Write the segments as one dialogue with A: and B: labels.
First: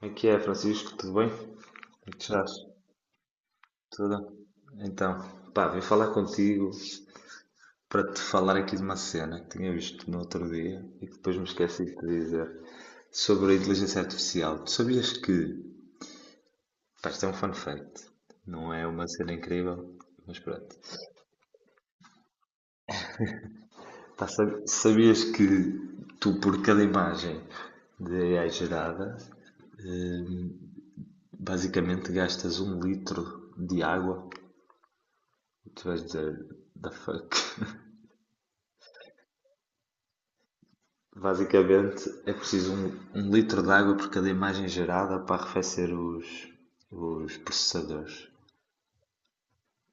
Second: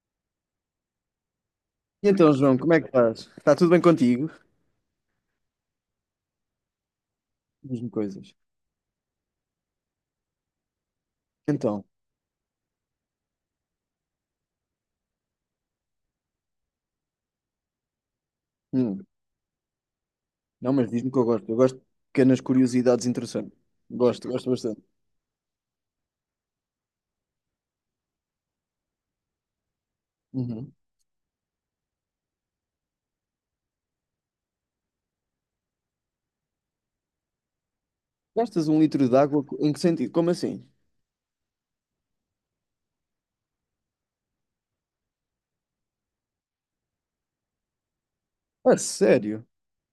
A: Como é que é, Francisco? Tudo bem? Como
B: E
A: é que
B: então,
A: estás?
B: João, como é que estás? Está tudo bem contigo?
A: Tudo? Então, pá, vim falar contigo
B: Diz-me
A: para te
B: coisas.
A: falar aqui de uma cena que tinha visto no outro dia e que depois me esqueci
B: Então,
A: de te dizer sobre a inteligência artificial. Tu sabias que, pá, isto é um fun fact, não é uma
B: hum,
A: cena incrível, mas
B: não,
A: pronto.
B: mas diz-me que eu gosto. Eu gosto de pequenas curiosidades interessantes.
A: Pá,
B: Gosto, gosto bastante.
A: sabias que tu, por cada imagem de AI gerada, hum,
B: Uhum.
A: basicamente gastas um litro de água? Tu vais dizer, the fuck?
B: Gastas um litro de água em que sentido? Como assim?
A: Basicamente é preciso um litro de água por cada imagem gerada para arrefecer os processadores.
B: A sério?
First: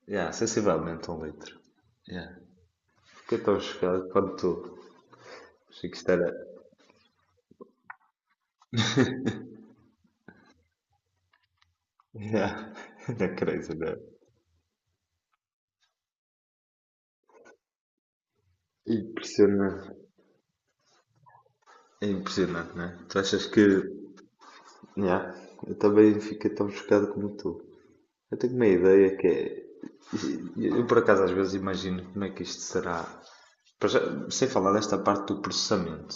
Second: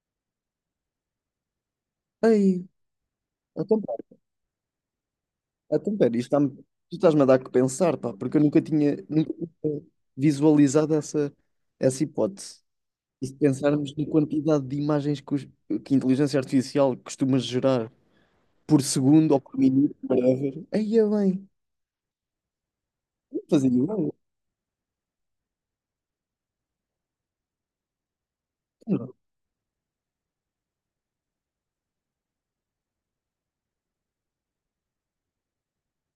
A: Yeah, sensivelmente um litro. Yeah.
B: Ei,
A: Fiquei tão
B: então,
A: chocado
B: pera,
A: quanto tu. Achei que
B: então,
A: isto
B: pera,
A: era.
B: tu estás-me a dar que pensar, pá, porque eu nunca tinha visualizado essa hipótese.
A: Yeah.
B: E
A: Era
B: se
A: crazy, não é?
B: pensarmos na quantidade de imagens que a inteligência artificial costuma gerar por segundo ou por
A: Impressionante.
B: minuto, whatever, aí é bem.
A: É impressionante, não é? Tu achas que.
B: Fazia eu.
A: Yeah. Eu também fiquei tão chocado como tu. Eu tenho uma
B: Não.
A: ideia que é. Eu por acaso às vezes imagino como é que isto será. Sem falar desta parte do processamento.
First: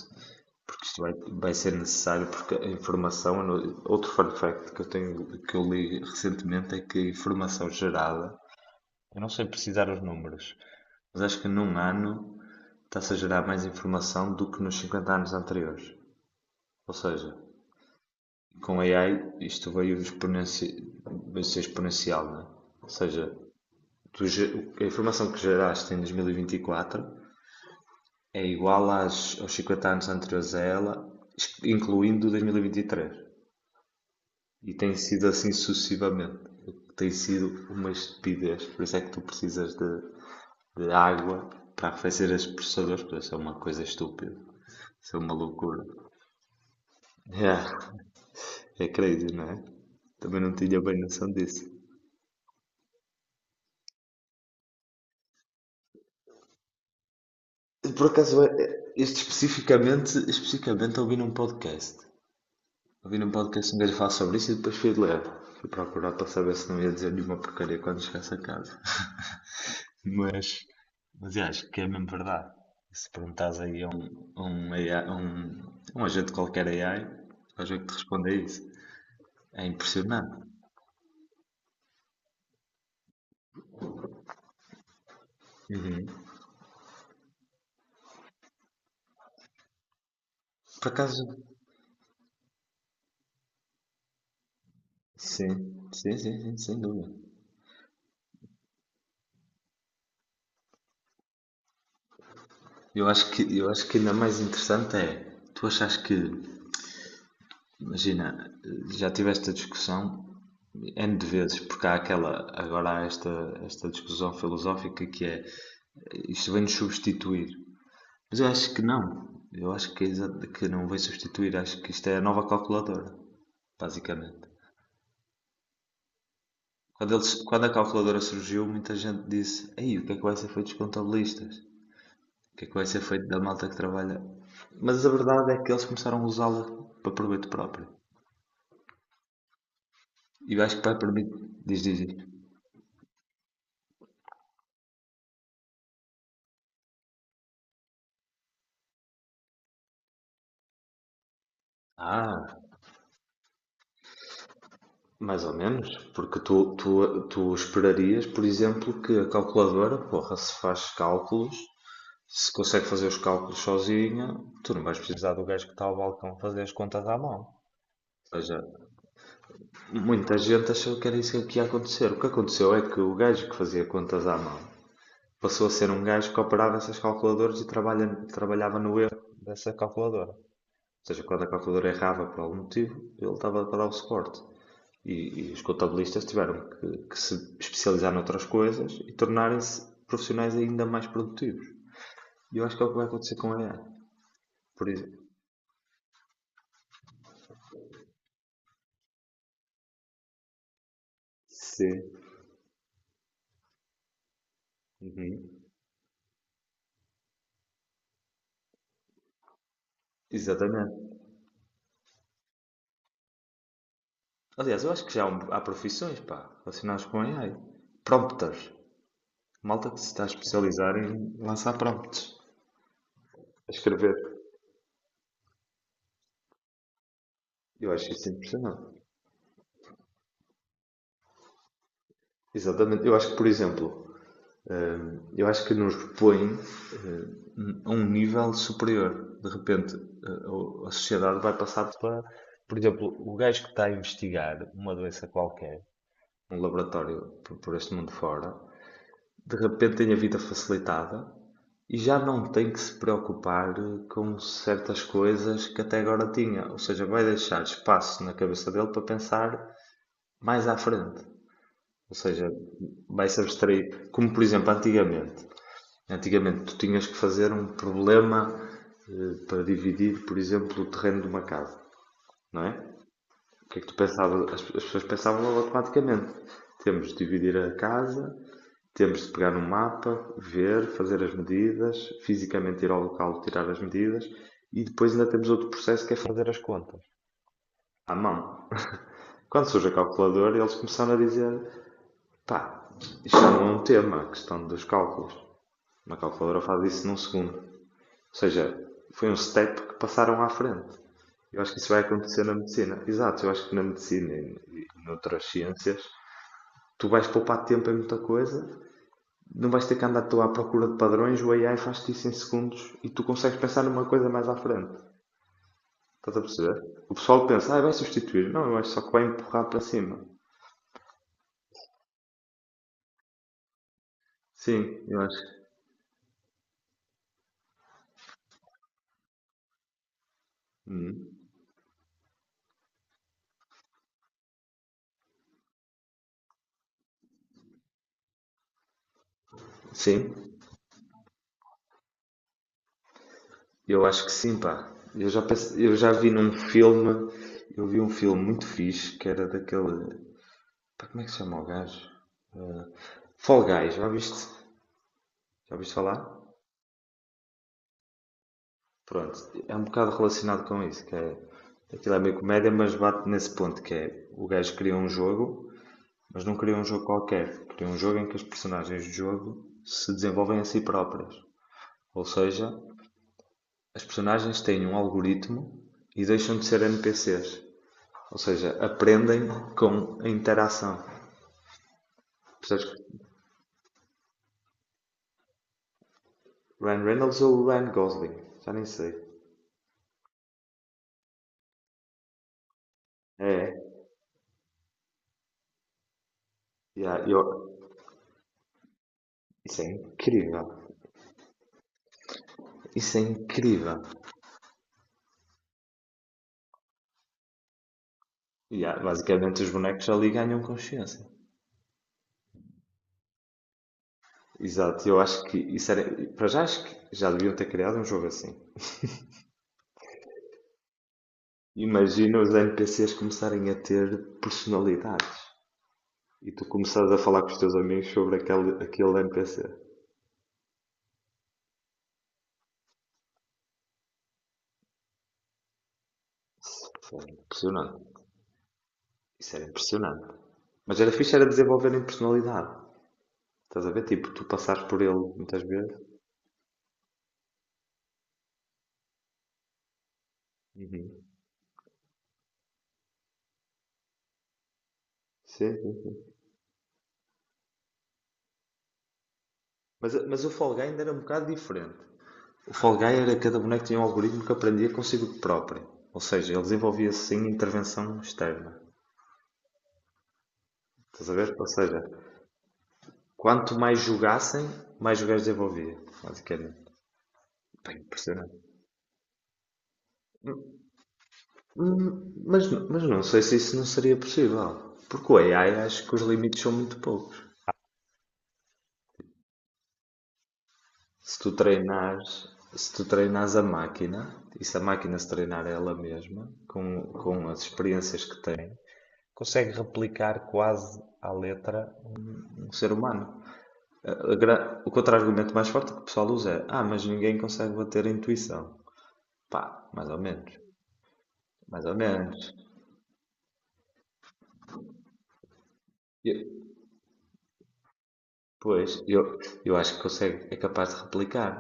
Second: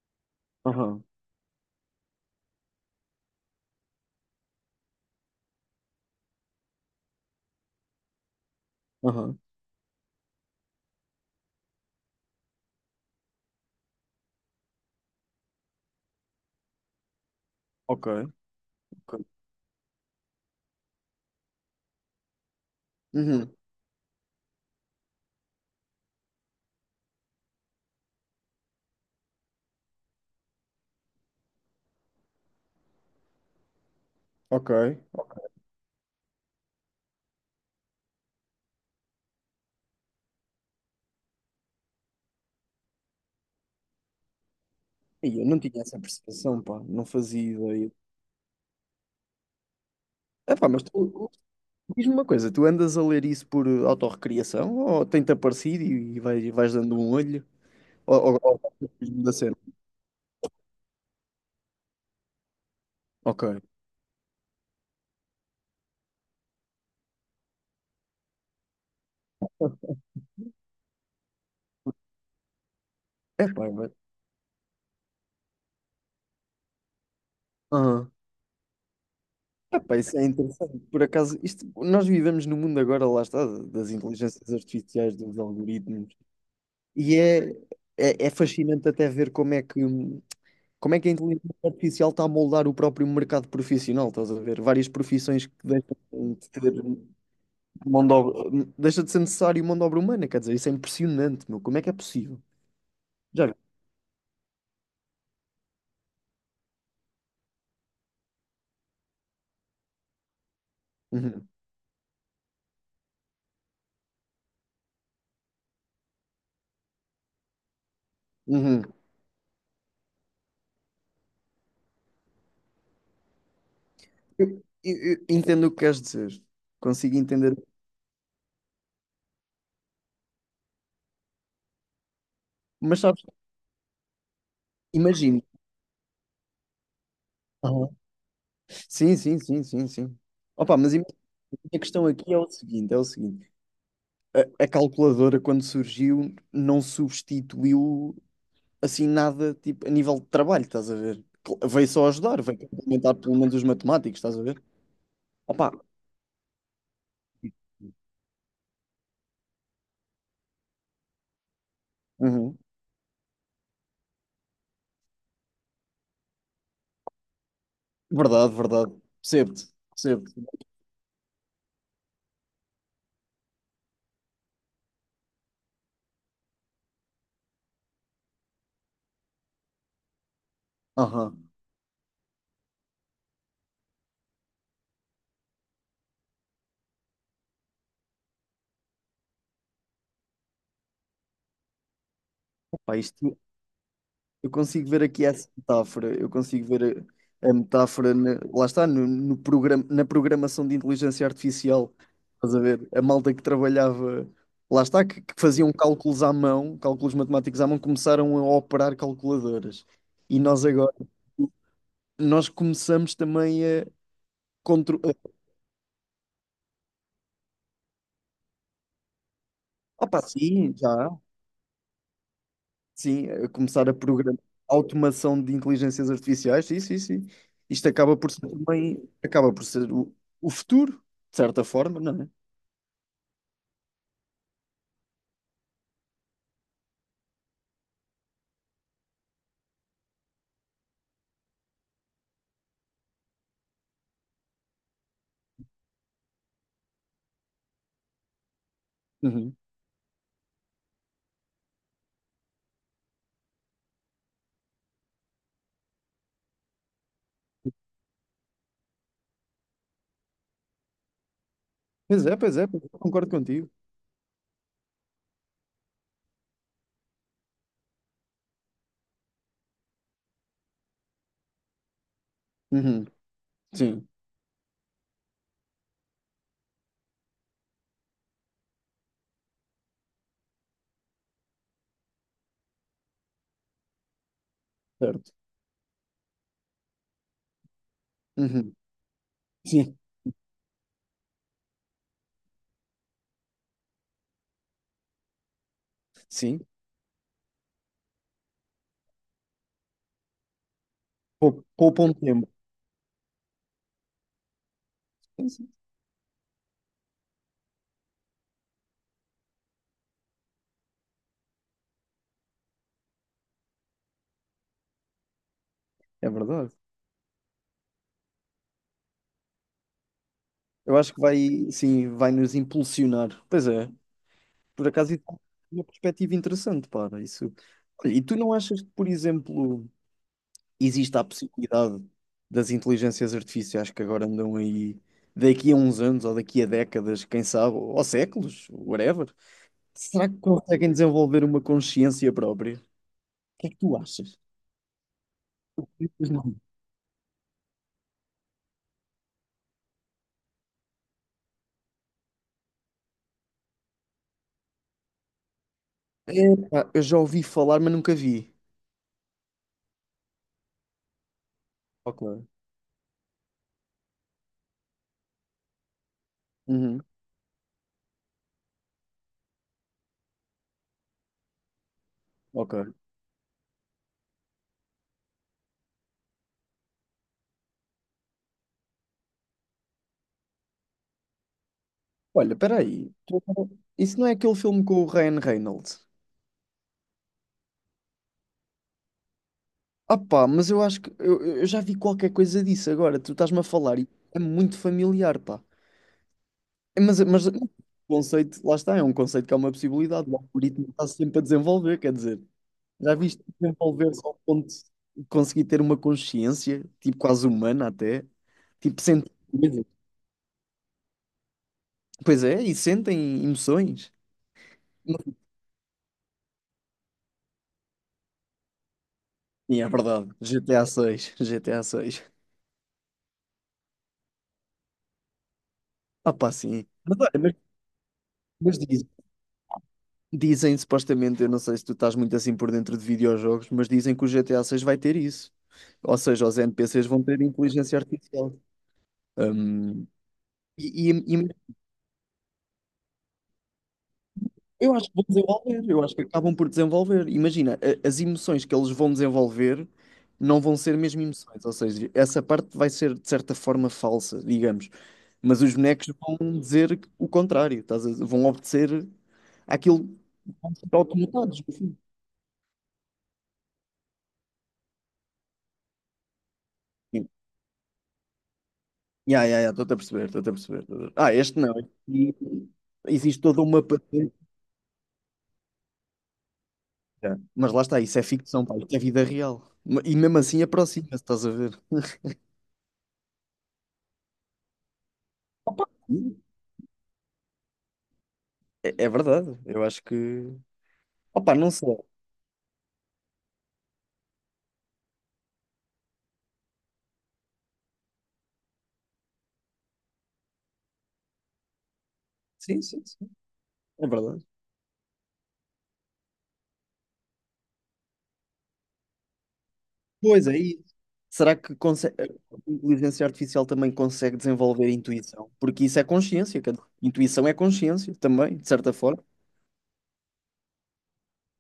A: Porque isto
B: Aham,
A: vai ser necessário, porque a informação, outro fun fact que eu tenho, que eu li recentemente é que a informação gerada, eu não
B: aham.
A: sei precisar os números, mas acho que num ano está-se a gerar mais informação do que nos 50 anos anteriores. Ou seja,
B: Ok,
A: com a AI
B: ok.
A: isto veio, veio ser exponencial, não é? Ou seja,
B: Uhum,
A: tu, a informação que geraste em 2024 é igual às, aos 50 anos anteriores a ela, incluindo 2023.
B: ok.
A: E tem sido assim sucessivamente. Tem sido uma estupidez. Por isso é que tu precisas de água para fazer as processadores, porque isso é uma coisa estúpida. Isso é uma
B: Ai, eu não tinha
A: loucura.
B: essa percepção, pá. Não fazia ideia.
A: É, é crazy, não é? Também não
B: Epá,
A: tinha
B: mas
A: bem noção
B: tu,
A: disso.
B: diz-me uma coisa, tu andas a ler isso por autorrecriação ou tem-te aparecido e vais dando um olho?
A: Por
B: Ou,
A: acaso,
B: ou, ou
A: este
B: mesmo da cena?
A: especificamente ouvi num podcast. Ouvi num
B: Ok.
A: podcast um gajo falar sobre isso e depois fui de ler. Fui procurar para saber se não ia dizer nenhuma porcaria quando chegasse a casa. Mas, mas eu acho que é mesmo verdade. Se perguntas
B: Epá,
A: aí a
B: mas...
A: um, AI, a um agente qualquer AI, vais ver que te
B: Aham.
A: responde a isso. É
B: Epá, isso é
A: impressionante.
B: interessante. Por acaso, isto, nós vivemos no mundo agora, lá está, das inteligências artificiais, dos
A: Uhum.
B: algoritmos. E é, é fascinante até ver como é que
A: Por
B: como é que a
A: acaso,
B: inteligência artificial está a moldar o próprio mercado profissional? Estás a ver? Várias profissões que
A: sim, sim, sim,
B: de
A: sim,
B: ter
A: sem dúvida.
B: deixa de ser necessário mão de obra humana, quer dizer, isso é impressionante, meu. Como é que é possível?
A: Eu acho
B: Já vi.
A: que, eu acho que ainda mais interessante é, tu achas que, imagina, já tiveste a discussão N de
B: Uhum,
A: vezes, porque há aquela, agora há esta discussão filosófica que é, isto vem-nos substituir. Mas eu acho que
B: uhum.
A: não. Eu acho que, que não vai substituir. Acho que isto é a nova calculadora, basicamente.
B: Eu entendo o que queres dizer,
A: Quando,
B: consigo
A: eles,
B: entender,
A: quando a calculadora surgiu, muita gente disse: Ei, o que é que vai ser feito dos contabilistas? O que é que vai
B: mas
A: ser
B: sabes,
A: feito da malta que trabalha? Mas a
B: imagina.
A: verdade é que eles começaram a usá-la para proveito próprio.
B: Aham. Sim, sim, sim, sim, sim.
A: E eu acho
B: Opa,
A: que
B: mas
A: vai
B: imagina,
A: permitir. Diz,
B: a
A: diz,
B: questão
A: diz.
B: aqui é o seguinte. A calculadora, quando surgiu, não substituiu assim nada tipo a nível de trabalho, estás a ver? Veio só ajudar,
A: Ah,
B: veio complementar pelo menos os matemáticos, estás a ver?
A: mais ou
B: Opa,
A: menos, porque tu esperaria, por exemplo, que a calculadora, porra, se faz cálculos. Se
B: uhum.
A: consegue fazer os cálculos sozinha, tu não vais precisar do gajo que está ao balcão fazer as contas à mão. Ou
B: Verdade,
A: seja,
B: verdade. Percebo-te, percebo-te.
A: muita gente achou que era isso que ia acontecer. O que aconteceu é que o gajo que fazia contas à mão passou a ser um gajo que operava essas calculadoras e trabalhava no erro dessa calculadora. Ou seja, quando a
B: Aham.
A: calculadora errava por algum motivo, ele estava para dar o suporte. E, e os contabilistas tiveram que se especializar noutras coisas e tornarem-se profissionais ainda mais produtivos. E eu acho que é o que
B: Opa,
A: vai acontecer
B: isto,
A: com a AI.
B: eu
A: Por,
B: consigo ver
A: ex-
B: aqui essa metáfora, eu consigo ver a metáfora, lá está, no programa, na programação de inteligência artificial,
A: Sim.
B: estás a ver? A malta que trabalhava, lá está, que
A: Uhum.
B: faziam cálculos à mão, cálculos matemáticos à mão, começaram a operar calculadoras. E nós agora,
A: Exatamente.
B: nós começamos também a
A: Aliás, eu acho que
B: controlar.
A: há profissões, pá, relacionadas com AI. Prompters. Malta que se
B: Opa,
A: está a
B: sim,
A: especializar
B: já.
A: em lançar prompts.
B: Sim, a
A: A
B: começar a
A: escrever.
B: programar automação de inteligências artificiais, sim, sim, sim. Isto
A: Eu acho
B: acaba
A: isso
B: por ser
A: impressionante.
B: também, acaba por ser o futuro, de certa forma, não é?
A: Exatamente. Eu acho que, por exemplo, eu acho que nos põe a um nível superior. De repente, a sociedade vai passar para, por exemplo, o gajo que está a investigar uma doença qualquer, um laboratório por este mundo fora, de
B: Uhum.
A: repente tem a vida facilitada. E já não tem que se preocupar com certas coisas que até agora tinha. Ou seja, vai deixar espaço na cabeça dele para pensar mais à frente. Ou
B: Pois é,
A: seja,
B: pois é, pois é,
A: vai
B: concordo
A: se
B: contigo.
A: abstrair. Como, por exemplo, antigamente. Antigamente tu tinhas que fazer um problema para dividir, por exemplo, o terreno de uma casa, não é?
B: Uhum.
A: O que é que tu
B: Sim,
A: pensavas? As pessoas pensavam automaticamente. Temos de dividir a casa, temos de pegar no mapa, ver, fazer as medidas, fisicamente ir ao local tirar as medidas e depois ainda
B: certo.
A: temos outro processo que é fazer as contas à mão.
B: Uhum.
A: Quando surge a
B: Sim,
A: calculadora, eles começaram a dizer: pá, isto não é um tema, a questão dos cálculos. Uma calculadora
B: sim.
A: faz isso num segundo. Ou seja, foi um step que passaram à frente. Eu acho que isso vai
B: Poupa um
A: acontecer
B: tempo.
A: na medicina. Exato, eu acho que na medicina e noutras
B: Sim, sim,
A: ciências tu vais poupar tempo em muita coisa, não vais ter que andar tu à procura de padrões, o AI faz-te isso em segundos e tu consegues pensar numa coisa mais à frente.
B: é
A: Estás a
B: verdade.
A: perceber? O pessoal pensa, ah, vai substituir. Não, eu acho só que vai empurrar para cima.
B: Eu acho que vai, sim, vai nos impulsionar. Pois é. Por
A: Sim,
B: acaso,
A: eu
B: isso
A: acho.
B: é uma perspectiva interessante, para isso. Olha, e tu não achas que, por exemplo, existe a
A: Hum.
B: possibilidade das inteligências artificiais que agora andam aí daqui a uns anos ou daqui a décadas, quem sabe, ou séculos, whatever? Será
A: Sim,
B: que conseguem desenvolver uma consciência própria? O que é que tu
A: eu acho que
B: achas?
A: sim, pá. Eu já vi
B: Acreditas
A: num
B: não?
A: filme, eu vi um filme muito fixe que era daquele. Pá, como é que se chama o gajo? Fall Guys, já viste? Já viste falar?
B: Epá, eu já ouvi falar, mas nunca vi.
A: Pronto, é um bocado relacionado com isso, que é. Aquilo é
B: Ok.
A: meio comédia, mas bate nesse ponto que é o gajo cria um jogo. Mas não queria um
B: Uhum,
A: jogo qualquer, queria um jogo em que as personagens do jogo se desenvolvem a si próprias. Ou seja,
B: ok.
A: as personagens têm um algoritmo e deixam de ser NPCs. Ou seja, aprendem com a interação.
B: Olha, espera
A: Percebes?
B: aí. Isso não é aquele filme com o Ryan Reynolds?
A: Ryan Reynolds ou Ryan Gosling? Já nem sei.
B: Ah, mas eu acho que eu já vi qualquer coisa disso agora. Tu estás-me a
A: É,
B: falar e é muito familiar, pá. É,
A: yeah,
B: Mas o conceito, lá está, é um conceito que é uma
A: isso é
B: possibilidade. O
A: incrível.
B: algoritmo está sempre a desenvolver, quer dizer, já
A: Isso é
B: viste
A: incrível.
B: desenvolver-se ao ponto de conseguir ter uma consciência, tipo quase humana até,
A: Yeah,
B: tipo sentir
A: basicamente, os
B: coisas.
A: bonecos ali ganham consciência.
B: Pois é, e sentem emoções.
A: Exato, eu acho que isso era. Para já, acho que já deviam ter criado um jogo assim.
B: Sim, é verdade. GTA 6, GTA 6 G T A seis.
A: Imagina os NPCs começarem a ter personalidades
B: Ah
A: e
B: pá,
A: tu
B: sim.
A: começares a
B: Mas, olha,
A: falar com
B: mas,
A: os teus amigos sobre
B: mas
A: aquele,
B: diz,
A: aquele NPC.
B: dizem supostamente, eu não sei se tu estás muito assim por dentro de videojogos, mas dizem que o GTA 6 vai ter isso. Ou seja, os NPCs
A: Isso
B: vão
A: era
B: ter inteligência
A: impressionante.
B: artificial.
A: Isso era
B: Um,
A: impressionante. Mas
B: e,
A: era
B: e-
A: fixe era
B: e
A: desenvolverem personalidade. Estás a ver? Tipo, tu passares
B: eu
A: por
B: acho que
A: ele
B: vão
A: muitas
B: desenvolver,
A: vezes.
B: eu acho que acabam por desenvolver. Imagina, as emoções que eles vão desenvolver não vão ser
A: Uhum.
B: mesmo emoções, ou seja, essa parte vai ser de certa forma falsa, digamos. Mas os
A: Sim, sim,
B: bonecos
A: sim.
B: vão dizer o contrário, vão obedecer àquilo
A: Mas,
B: que
A: mas o
B: vão
A: Fall Guy
B: ser
A: ainda era um bocado
B: automatados, no
A: diferente.
B: fim.
A: O Fall Guy era cada boneco tinha um algoritmo que aprendia consigo próprio. Ou seja, ele desenvolvia-se sem intervenção externa.
B: Ya, ya, ya, estou-te a perceber, estou-te a perceber.
A: Estás
B: Ah,
A: a ver?
B: este
A: Ou
B: não.
A: seja,
B: Este existe toda
A: quanto
B: uma
A: mais
B: patente.
A: jogassem, mais o gajo desenvolvia, basicamente.
B: Mas lá
A: Bem
B: está, isso é
A: impressionante.
B: ficção, pá, isto é vida real. E mesmo assim aproxima-se, estás a ver?
A: Mas não sei se isso não seria possível. Porque o AI
B: Opa,
A: acho que os
B: sim,
A: limites são muito poucos.
B: é, é verdade, eu acho que.
A: Se tu
B: Opa, não sei.
A: treinares, se tu treinares a máquina, e se a máquina se treinar ela mesma, com as experiências que tem, consegue replicar quase à letra um
B: Sim,
A: ser
B: sim, sim,
A: humano.
B: é verdade.
A: O contra-argumento mais forte que o pessoal usa é: ah, mas ninguém consegue bater a intuição. Pá, mais ou
B: Pois
A: menos.
B: é, isso. Será que
A: Mais ou
B: consegue...
A: menos.
B: a inteligência artificial também consegue desenvolver a intuição? Porque isso é consciência, quer dizer, intuição é consciência também, de
A: Pois,
B: certa
A: eu,
B: forma.
A: eu acho que consegue, é capaz de replicar.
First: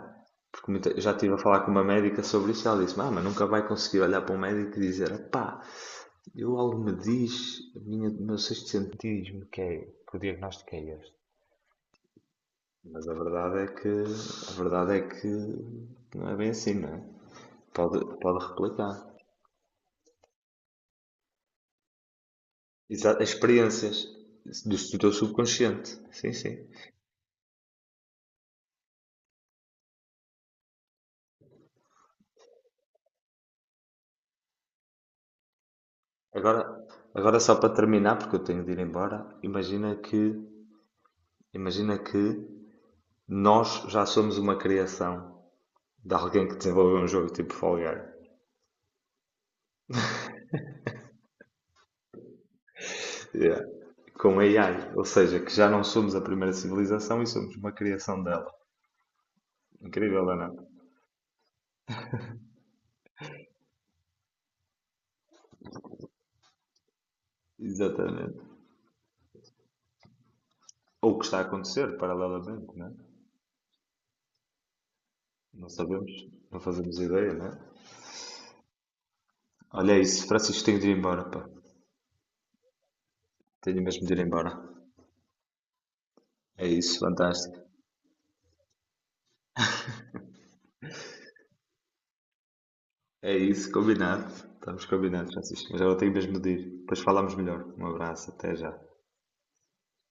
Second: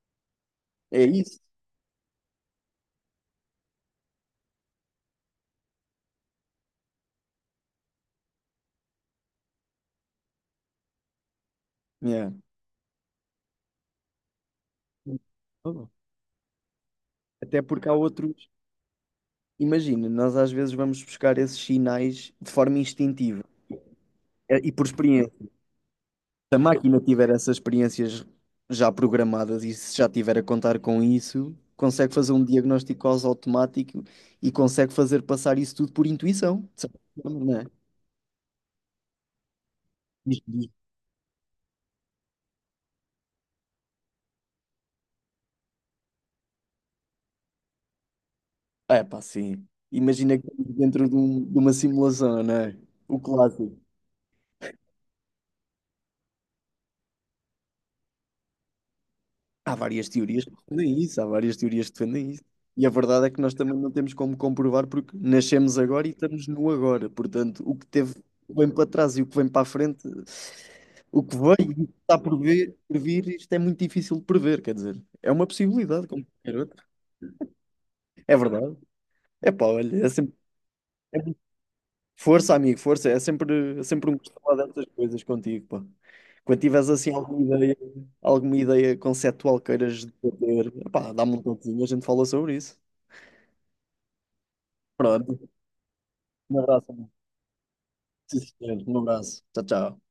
A: Porque eu
B: É
A: já estive a
B: isso.
A: falar com uma médica sobre isso e ela disse: Ah, mas nunca vai conseguir olhar para um médico e dizer: Pá, eu algo me diz, a minha, o meu sexto sentido diz-me que o diagnóstico é este.
B: Yeah.
A: Mas a verdade é que não é bem assim, não é?
B: Até porque há
A: Pode
B: outros.
A: replicar.
B: Imagina, nós às vezes vamos buscar esses sinais de forma
A: Exato, as
B: instintiva
A: experiências
B: e
A: do,
B: por
A: do teu
B: experiência.
A: subconsciente. Sim,
B: Se a
A: sim.
B: máquina tiver essas experiências já programadas e se já tiver a contar com isso, consegue fazer um diagnóstico quase automático e consegue fazer passar isso tudo por
A: Agora,
B: intuição, de certa
A: agora
B: forma,
A: só
B: não é?
A: para terminar, porque eu tenho de ir embora, imagina que,
B: Diz- diz-
A: imagina que nós já somos uma criação de alguém que desenvolveu um jogo tipo Fall Guys,
B: É pá, sim. Imagina que estamos dentro de uma simulação, não é? O
A: eh,
B: clássico.
A: com AI, ou seja, que já não somos a primeira civilização e somos uma criação dela.
B: Há várias
A: Incrível, não
B: teorias
A: é?
B: que defendem isso, há várias teorias que defendem isso. E a verdade é que nós também não temos como comprovar porque nascemos agora e estamos no agora. Portanto, o que teve
A: Exatamente.
B: o que vem para trás e o que vem para a frente,
A: Ou o
B: o
A: que
B: que
A: está a
B: veio e o
A: acontecer
B: que está por
A: paralelamente,
B: vir,
A: não é?
B: por vir, isto é muito difícil de prever, quer dizer, é uma
A: Não
B: possibilidade,
A: sabemos,
B: como qualquer
A: não
B: outra.
A: fazemos ideia, não é?
B: É verdade. É pá,
A: Olha, é
B: olha, é
A: isso,
B: sempre
A: Francisco, tenho de ir embora, pá.
B: força, amigo, força,
A: Tenho
B: é
A: mesmo
B: sempre
A: de
B: um
A: ir
B: gosto
A: embora.
B: falar destas coisas contigo, pá. Quando
A: É
B: tiveres
A: isso,
B: assim
A: fantástico.
B: alguma ideia conceptual queiras debater, pá, dá-me um toquezinho, a gente fala sobre isso.
A: É isso, combinado. Estamos combinados,
B: Pronto.
A: Francisco. Mas agora tenho mesmo de
B: Um
A: ir.
B: abraço,
A: Depois
B: amigo.
A: falamos melhor. Um abraço,
B: Sim,
A: até já.
B: senhor. Um abraço. Tchau, tchau.